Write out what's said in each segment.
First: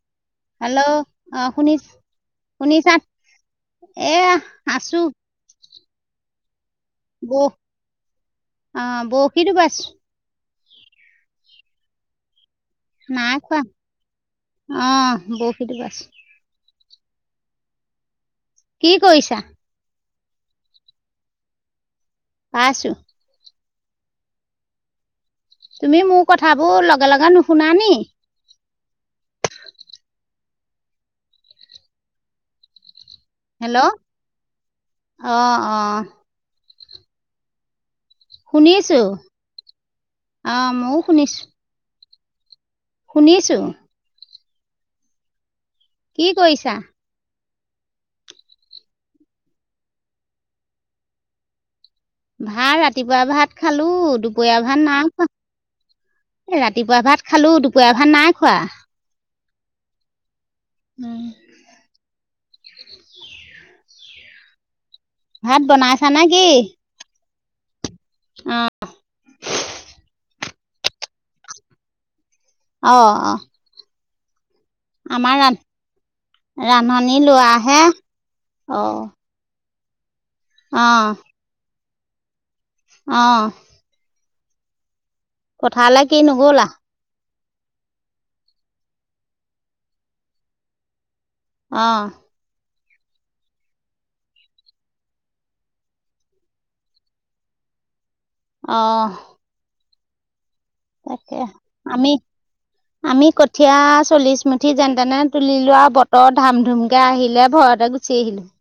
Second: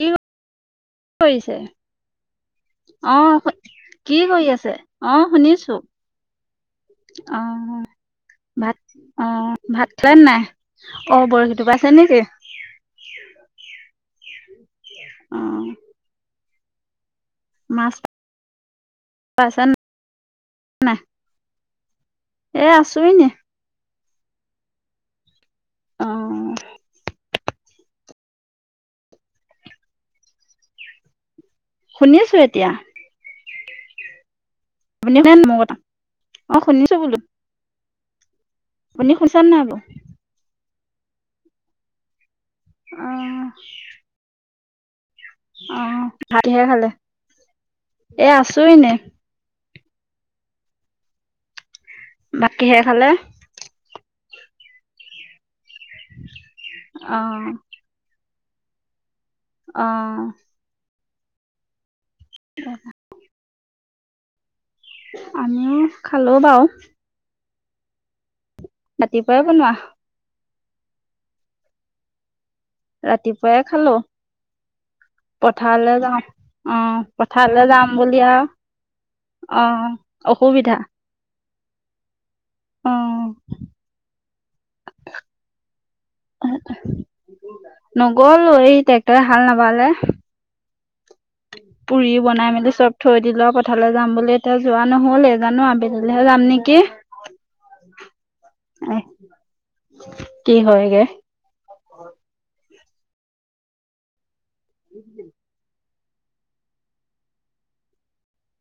কি হেল্ল' অ', কৰিছে? শুনিছ শুনিছা অ', শু- এ কি কৰি আছে? আছো। অ', শুনিছো। বৌ অ', ভাত অ বৰশীটো অ', বাইছো ভাত খালে নে নাই, অ', বৰশীটোপাইছে নেকি? নাই খোৱা অ', অ', বৰশী টোপাইছো। মাছ। কি কৰিছা? পাইছে নাই? এ পাইছো আছো এনেই। তুমি মোৰ অ', কথাবোৰ লগে লগে নুশুনা নি? শুনি আছো এতিয়া। হেল্ল'। আপুনি অ [unintelligible] মোৰ কথা, অ অ' শুনিছো বোলো। শুনি আছো, আপুনি শুনিছে নাই বোলো? আহ মইও শুনিছো। অ', শুনিছোঁ। কি অ', কৰিছা [unintelligible] এ আছো এনেই। ভাত কিহেৰে খালে? ৰাতিপুৱা ভাত খালো, দুপৰীয়া ভাত না খোৱা। এ ৰাতিপুৱা ভাত অ', খালো, দুপৰীয়া ভাত নাই খোৱা। অ'। [inaudible] [unintelligible] ভাত আমিও বনাইছা নে খালো কি? বাৰু। অ'। ৰাতিপুৱাই বনোৱা। অ অ ৰাতিপুৱাই খালো। আমাৰ ৰান পথাৰলৈ যাম, অ' ৰান্ধনী পথাৰলৈ লোৱাহে যাম বুলি আৰু অ', অসুবিধা। অ', অ'। পথাৰলে কি ন নগ'লো, এই ট্ৰেক্টৰে হাল নাবালে। অ', পুৰি বনাই মেলি চব থৈ দিলে পথাৰলৈ যাম বুলি এতিয়া যোৱা নহ'লে, এই জানো আবেলিলৈহে যাম নেকি। এ অ'। কি হয়গে [unintelligible] আমি, আমি কঠিয়া চল্লিশ মুঠি যেন তেনে তুলিলোৱা বত বতৰ ধাম ধুমকে আহিলে, ভয়তে গুচি আহিলো।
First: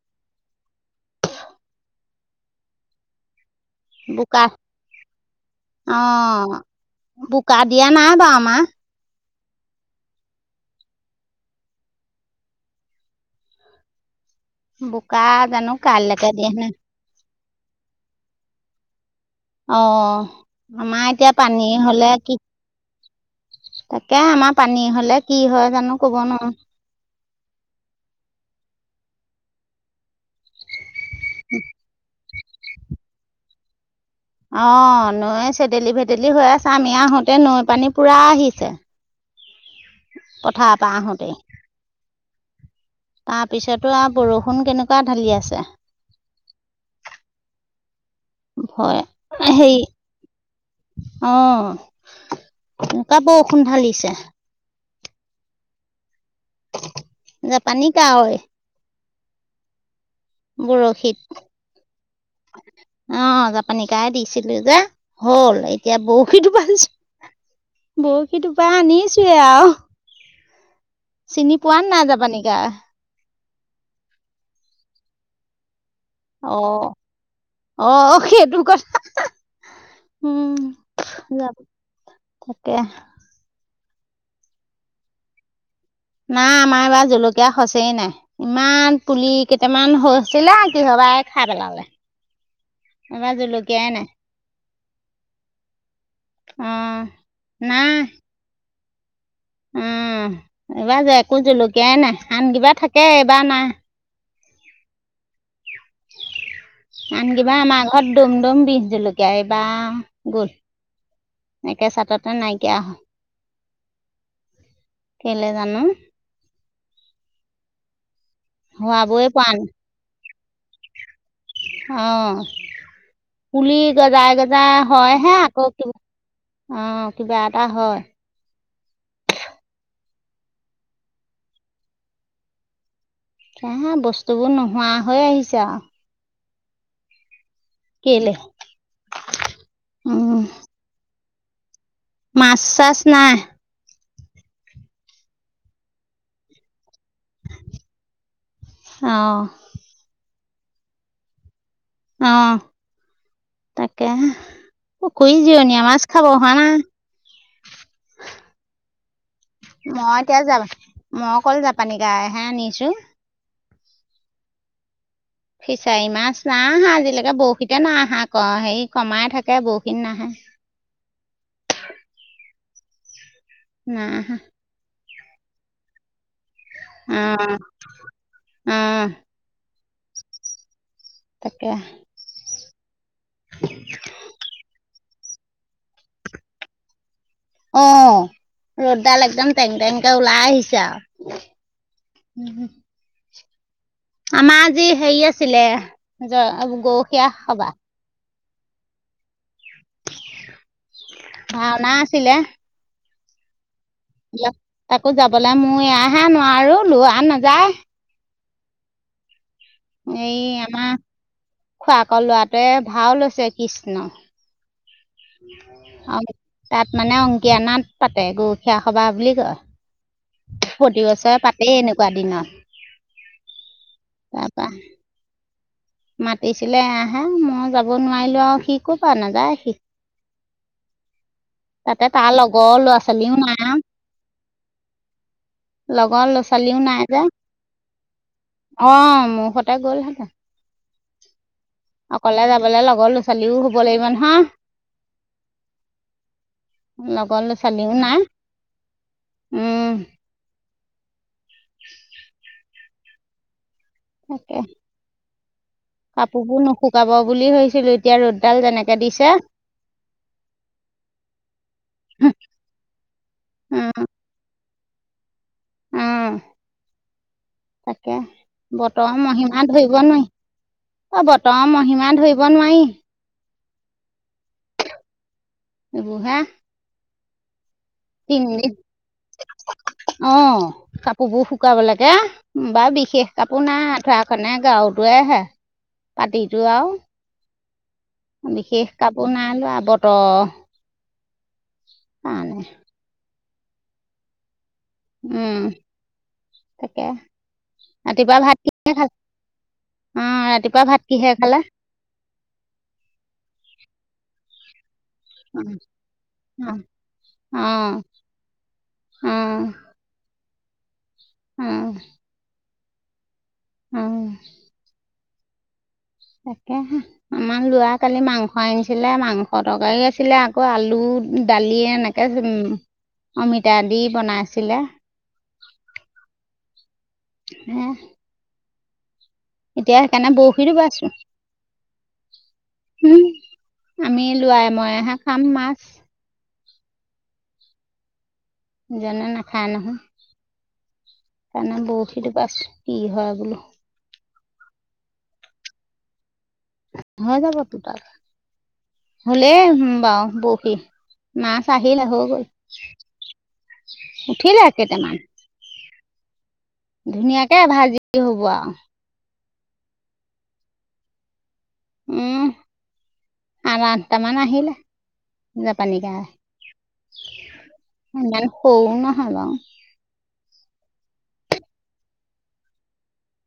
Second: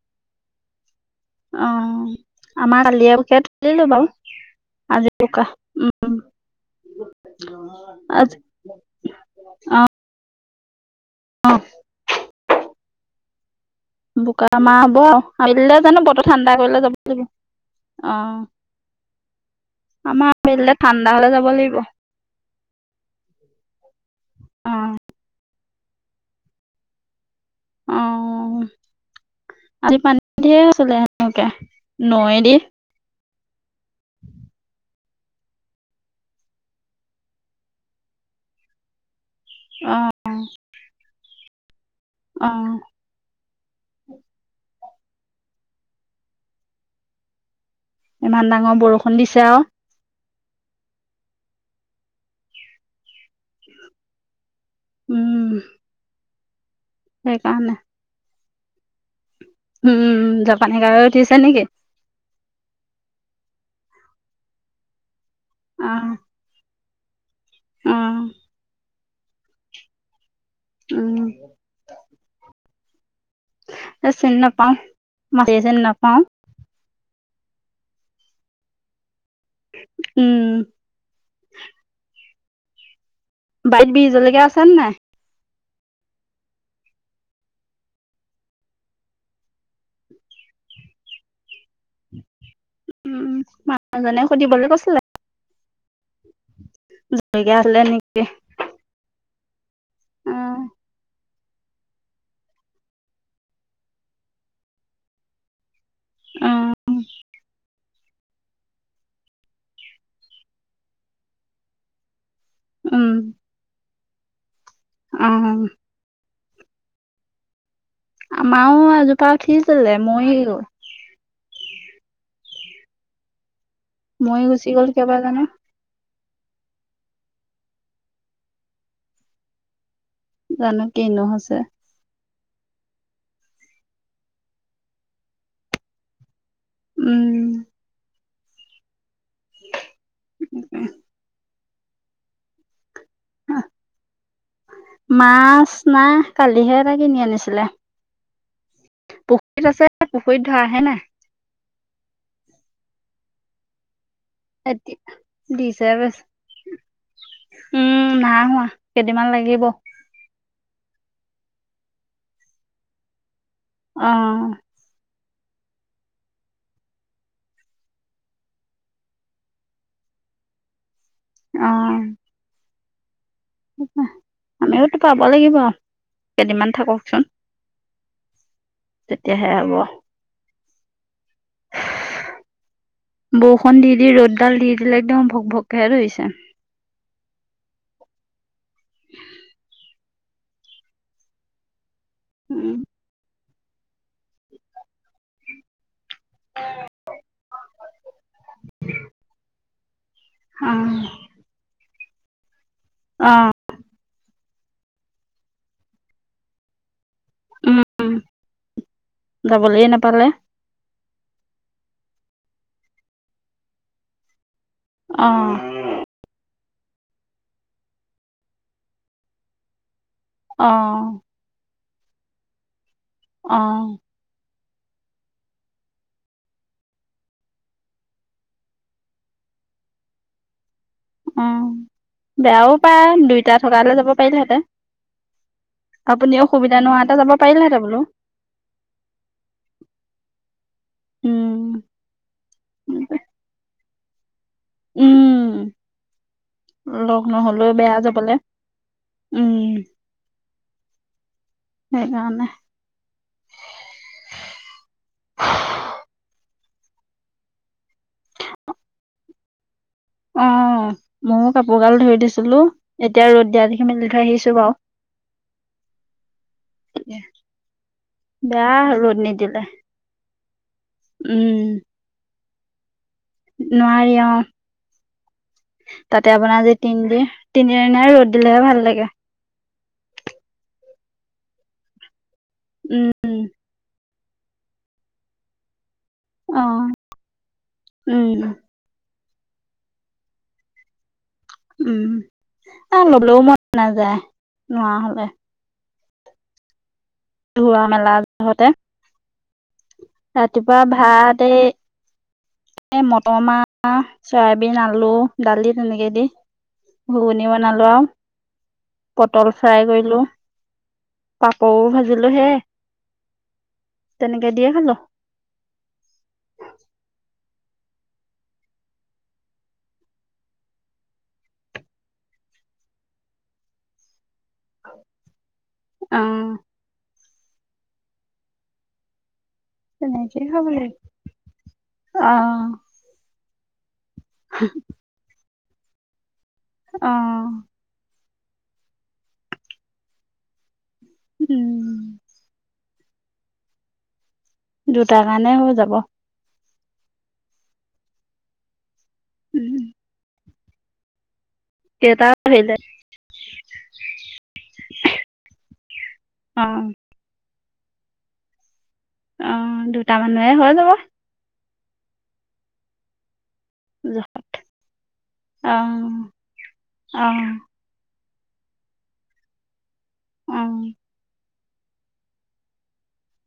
অ', আমাৰ কালি বোকা অ', বোকা [unintelligible] দিয়া নাই [unintelligible] আজ বাৰু আমাৰ। অ', বোক আমাৰ হ'ব বোকা আবিলিলে জানো বতৰ কাইলৈকে দিয়ে ঠাণ্ডা নে কৰিলে যাব লাগিব, অ'। অ', আমাৰ আবেলিলে আমাৰ ঠাণ্ডা হ'লে এতিয়া যাব পানী লাগিব। হ'লে কি তাকে আমাৰ পানী অ' হ'লে, কি হয় জানো কব নোৱাৰো। অ', আজি পানী দিয়ে আছিলে সেনেকে নৈ দি। অ', নৈ চেদেলি ভেদেলি হৈ আছে, আমি আহোতে নৈ পানী পুৰা আহিছে। অ' পথাৰৰ পৰা আহোতে। অ'। তাৰপিছতো আৰু বৰষুণ কেনেকুৱা ঢালি আছে। ইমান ডাঙৰ ভয় বৰষুণ দিছে আৰু [unintelligible] অ', [unintelligible] বৰষুন ঢালিছে। উম। সেইকাৰণে জাপানী কাউৰি। উম। জাপানী গাহৰি উঠিছে বৰশীত। নেকি? অ', জাপানী কাই দিছিলে যে হ'ল, এতিয়া অ', বৰশী তোপাইছো। অ', বৰশী টোপাই আনিছোৱে আৰু। উম, চিনি পোৱা ন নাই, যাবানিকা। এ চিনি নাপাওঁ, মাজ চিনি নাপাওঁ। অ' অ' সেইটো কথা। উম। যাম, তাকে। বাইট বিজলকীয়া আছেনে নাই? নাই, আমাৰ এইবাৰ জলকীয়া খচেই নাই। ইমান, পুলি কেইটামান হৈ আছিলে, কিহবাই খাই পেলালে। উম, এইবাৰ জলকীয়াই মানুহজনে সুধিবলৈ কৈছিলে। উম, জলকীয়া আছিলে নাই। নেকি? উম, অ', এইবাৰ যে একো জলকীয়াই নাই, আন কিবা থাকে, এইবাৰ নাই। অ', আন কিবা আমাৰ ঘৰত দুমদুম বিষ জলকীয়া, এইবাৰ, গল একে চাটতে নাইকিয়া। উম। কেলে অ', যানো। আমাৰও হোৱাবই এজোপা পৰা নাই, উঠিছিলে, মৰি গ'ল। অ' পুলি গজাই, মৰি গুচি গজাই গ'ল কিয়বা হয়হে জানো। আকৌ অ' কিবা এটা হয়। জানো কিনো হৈছে। বস্তুবোৰ নোহোৱা হৈ আহিছে আৰু। উম। কেলে? উম, [unintelligible] মাছ চাছ নাই। মাছ নাই, কালিহে কিনি আনিছিলে, অ', পুখুৰীত আছে, পুখুৰীত ধৰা হে নাই। অ', তাকে এতিয়া পুখুৰি জিৰনীয়া দিছে মাছ বেছি খাব হোৱা নাই। উম নাই হোৱা, কেইদিনমান লাগিব। মই এতিয়া য, মই অকল জাপানী গাইহে আনিছো। উম। ফিচাৰী মাছ নাই আহা, আজিলৈকে বৰশীতে নাই আহা আকৌ হেৰি কমাই থাকে, বৰশীত নাহে। অ'। নাই আহা। আমিওতো পাব লাগিব, কেইদিনমান থাককচোন। অ' আহ, তেতিয়াহে হ'ব তাকে। বৰষুণ দি দি, ৰ'দডাল দি দিলে, একদম ভক ভকেহে ধৰিছে। অ' ৰ'দডাল একদম টেং টেংকে ওলাই আহিছে আৰু। উম [unintelligible] আমাৰ আজি হেৰি আছিলে, গৰুখীয়া সবাহ। উম। ভাওনা আছিলে। অ'। তাকো যাবলৈ, মই এয়াহে নোৱাৰো লোৱা নাযায়। উম। যাবলৈ নেপাও। এই আমাৰ, খোৰাকৰ লৰাটোৱে ভাও লৈছে, কৃষ্ণ। অ'। অ' তাত মানে অংকীয়া নাট পাতে, গৰুখীয়া সবাহ বুলি কয়। অ প্ৰতিবছৰে পাতেই এনেকুৱা দিনত। অ'। তাৰপা মাতিছিলে আহাঁ, মই যাব নোৱাৰিলো, আৰু সি ক'ৰ পৰা যাব, নাযায় সি। অ [inaudible] তাতে তাৰ বেয়াও লগৰ ল'ৰা পায় ছোৱালীও দুইটা নাই। থকা হলে যাব পাৰিলেহেঁতেন লগৰ আপুনি ল'ৰা অসুবিধা ছোৱালীও নাই নোহোৱাতে যে। যাব পাৰিলেহেঁতেন বোলো অ', মোৰ সতে গ'লহেঁতেন। উম। অকলে যাবলে লগৰ ল'ৰা ছোৱালীও হ'ব লাগিব নহয়। উম লগ লগৰ ল'ৰা নহ'লেও ছোৱালীও বেয়া নাই যাবলৈ, উম। সেইকাৰণে। তকে। কাপোৰবোৰ নুশুকাব বুলি ভাবছিলোঁ এতিয়া ৰ'দডাল যেনেকে দিছে। অ', ময়ো কাপোৰ গাল ধুই দিছিলোঁ, এতিয়া ৰ'দ দিয়া দেখি উম মেলি থৈ আহিছোঁ বাৰু। আহ, তাকে বেয়া বতৰ ৰ'দ নিদিলে মহিমা ধৰিব নোৱাৰি। অ', বতৰ উম মহিমা ধৰিব নোৱাৰি। নোৱাৰি অ', তাতে এইবোৰহে আপোনাৰ আজি তিন দি [unintelligible] তিনিদিনাই ৰ'দ দিলেহে ভাল লাগে। অ', কাপোৰ বোৰ শুকাব লাগে। বাৰু বিশেষ উম কাপোৰ নাই আঠুৱা খনে গাৰুটোৱে হে, অ পাতিটো আৰু। উম। বিশেষ কাপোৰ নাই ওলোৱা বতৰ উম, আৰু ল'বলেও মন নাযায়, নোৱাৰা হ'লে। উম, তাকে। ধোৱা মেলা ৰাতিপুৱা যহতে ভাত কিহে খালা? অ', ৰাতিপুৱা ভাত কিহে খালে? এই মটৰ মাহ, চয়াবিন, আলু। অঁ দালি তেনেকৈ দি, ঘুগুনি বনালোঁ আৰু অঁ পটল অঁ ফ্ৰাই কৰিলোঁ। পাপৰ অঁ ভাজিলোঁ সেইয়ায়ে, অঁ তেনেকে দিয়ে খালোঁ। তাকেহে। আমাৰ ল'ৰা কালি মাংস আনিছিলে, মাংস তৰকাৰী আছিলে আকৌ আলু, দালিয়ে এনেকে ত অমিতা দি বনাইছিলে। অ'। উম। এতিয়া সেইকাৰণে তেনেকেই খাব বৰশীটো বাই লাগিব আছোঁ। অ উম, আমি লোৱাই মইহে খাম মাছ। অ'। ইজনে নাখাই নহয়। সেইকাৰণে উম বৰশী টোপাইছোঁ, কি হয় বোলো। দুটাৰ কাৰণে হৈ যাব। হৈ যাব দুটালে, হ, লে উম বাও বৌহি [unintelligible] মাছ আহিলে হৈ কেইটা গ'ল, আহিলে উঠিলে কেইটামান। অ'। ধুনীয়াকে ভাজি হ'ব আৰু। অ', দুটা মানুহে, হৈ যাব। উম। সাত, অ আঠটামান আহিলে, জাপানি কাৱৈ। অ ইমান সৰুও নহয় বাৰু। অ'।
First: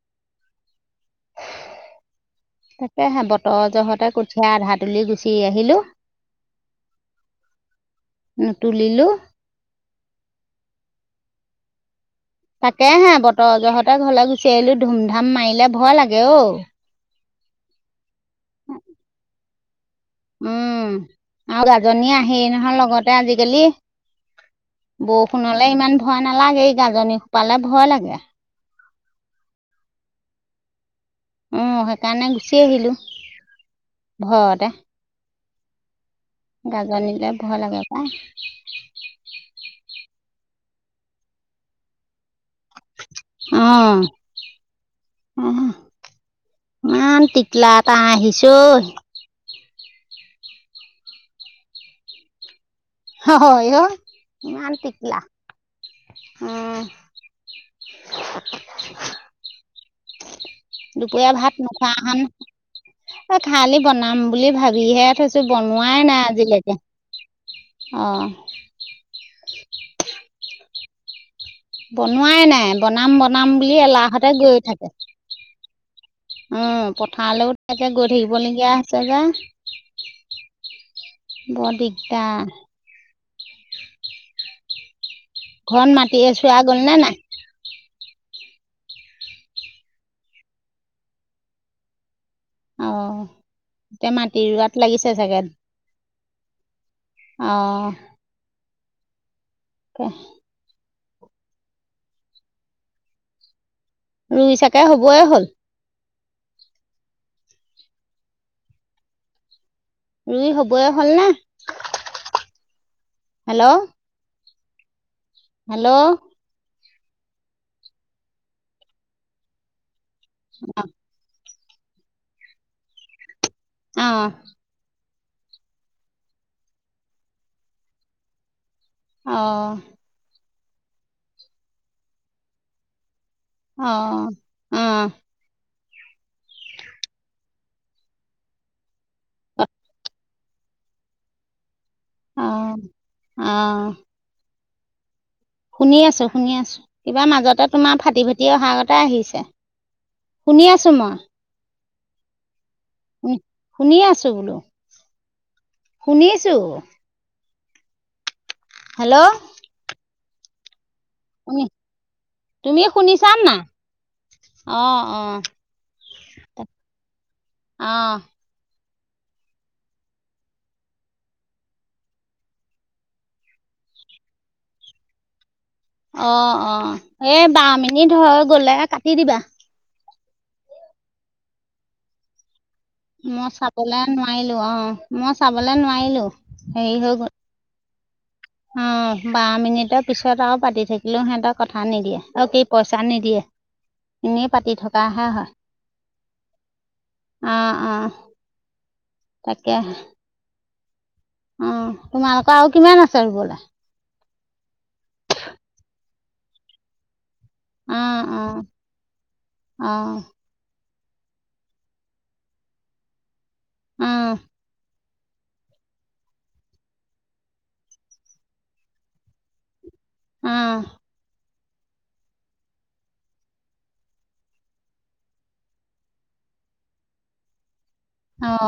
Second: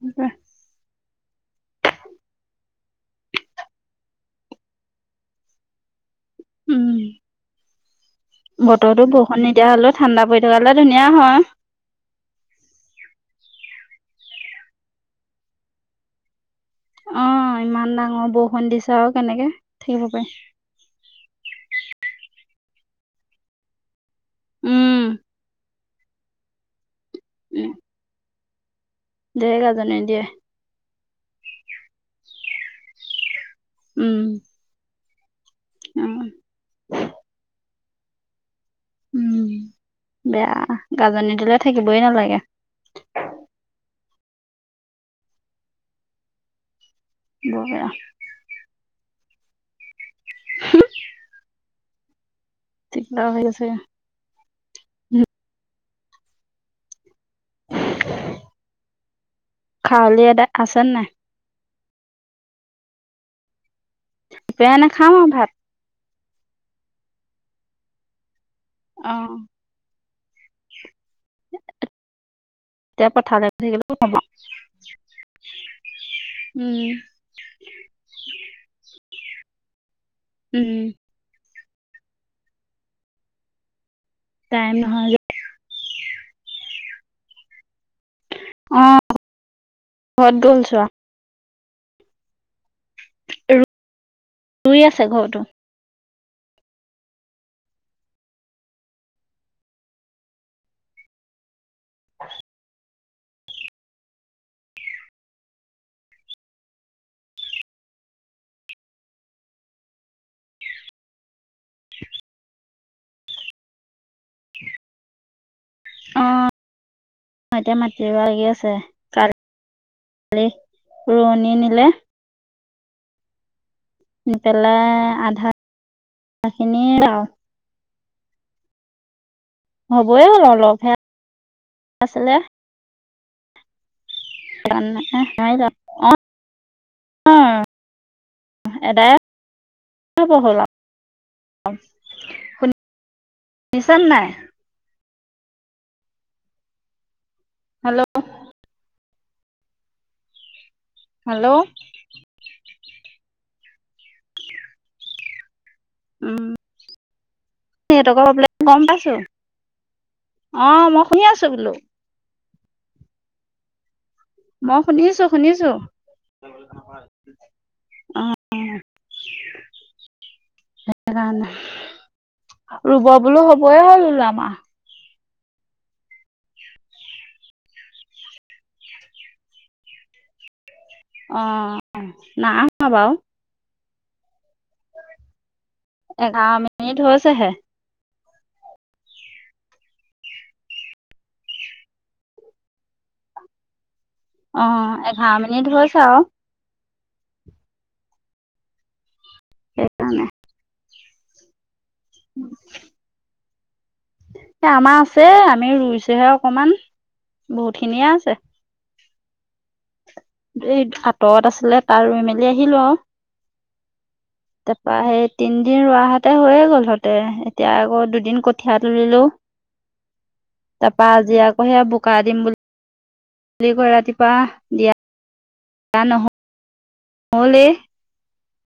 উ [unintelligible] তাকেহে, বতৰ জহতে কঠিয়া আধা তুলি গুচি আহিলোঁ। উম, বতৰটো নুতুলিলোঁ বৰষুণ নিদিয়া হ'লেও ঠাণ্ডা পৰি থকা হ'লে ধুনীয়া হয়। তাকে হে, বতৰ জহঁতে ঘৰলৈ গুচি আহিলো, ধুম ধাম মাৰিলে ভয় লাগে অ'। অ' ইমান ডাঙৰ বৰষুণ দিছা আৰু কেনেকে, থাকিব পাৰে। উম, আৰু গাজনী আহে নহয় লগতে আজিকালি। উম বৰষুণলে ইমান ভয় নালাগে, এই গাজনি খোপালে ভয় লাগে। ধেৰ গাজনি দিয়ে। অ' সেইকাৰণে গুচি আহিলোঁ, উম ঘৰতে। উম। গাজনিলৈ ভয় লাগে পায়। উম, বেয়া, গাজনী দিলে থাকিবই নালাগে। অ', উম, উম। বৰ টিকলা বেয়া এটা আহিছো। [unintelligible] দিগদাৰ হৈ গৈছে হয় অ' ইমান টিকলা উম। খাৱলি এদাই আছে নাই দুপৰীয়া ভাত মুখা খাম, খালি বনাম বুলি দুপৰীয়া ভাবিহে নাখাম আৰু থৈছো ভাত বন হোৱাই নাই আজিলৈকে। অ'। অ'। বনোৱাই নাই, এতিয়া বনাম বনাম, পথাৰলৈ বুলি থাকিলেও হ'ব এলাহতে গৈ থাকে। উম, পথাৰলৈও তেনেকে গৈ থাকিব লগীয়া হৈছে যে। উম। বৰ দিগদাৰ। টাইম নহয়। ঘৰত মাতিয়ে চোৱা গ'ল নে নাই? অ' ঘৰত গ'ল ছোৱা। অ', এতিয়া মাটি ৰুই ৰোৱাত আছে লাগিছে ঘৰতো চাগে। অ'। [unintelligible] [unintelligible] ৰুই চাগে, হবয়ে হ'ল। ৰুই হবই হ'ল ন? হেল্ল'। [unintelligible] হেল্ল'। অ' এতিয়া মতি লাগি আছে, কালি [unintelligible] ৰোৱনী নিলে। অঁ দি পেলাই, আধাখিনি আৰু অ'। হ'বই হল আৰু, অলপহে, আছিলে। অ'। [unintelligible] এদায় হ'ল, আৰু। [unintelligible] অঁ অঁ শুনিছে নে নাই? শুনি আছো, শুনি আছো, কিবা মাজতে তোমাৰ হেল্ল' ফাটি ফা এতিয়া আহা আগতে আহিছে, শুনি আছোঁ মই। হেল্ল'। শুনি শুনি আছো বোলো, শুনিছো। ্ গম পাইছো, হেল্ল' অ' মই শুনি আছো বোলো। তুমি শুনিছা না নাই? মই অঁ শুনিছো অঁ শুনিছো, অ'। [unintelligible] সেই কাৰণে, ৰুব বোলো হবয়ে হ'ল [unintelligible] অ', অ', এই বাৰ মিনিট হয় গ'লে কাটি দিবা। অ', নাই হোৱা বাৰু। মই চাবলে নোৱাৰিলোঁ, অ', মই চাবলে নোৱাৰিলোঁ এঘাৰ মিনিট হেৰি হৈ গ'ল। হৈছেহে অ', বাৰ মিনিটৰ পিছত আৰু পাতি থাকিলও সিহঁতে কথা নিদিয়ে, অ', কি কয় পইচা নিদিয়ে। এনেই পাতি অ' থকা এঘাৰ মিনিট হৈছে আৰু [unintelligible] হয় অ', অ'। তাকেই। সেইকাৰণে অ', তোমালোকৰ আৰু কিমান আছে ৰুবলৈ? এ আমাৰ আছে আমি ৰুইছোহে অকমান বহুত খিনিয়ে অ', আছে। অ', অ'। এই আতৰত আছিলে তাৰ ৰুই মেলি আহিলোঁ আৰু। উম। তাৰপৰা সেই তিনদিন ৰোৱাহাতে হৈয়ে গ'ল হতে এতিয়া আকৌ দুদিন কঠীয়া তুলিলোঁ। [inaudible] অ', তাৰপা আজি আকৌ সেই বোকা দিম বুলি আজি আকৌ ৰাতিপুৱা দিয়া [unintelligible] [unintelligible] অ'।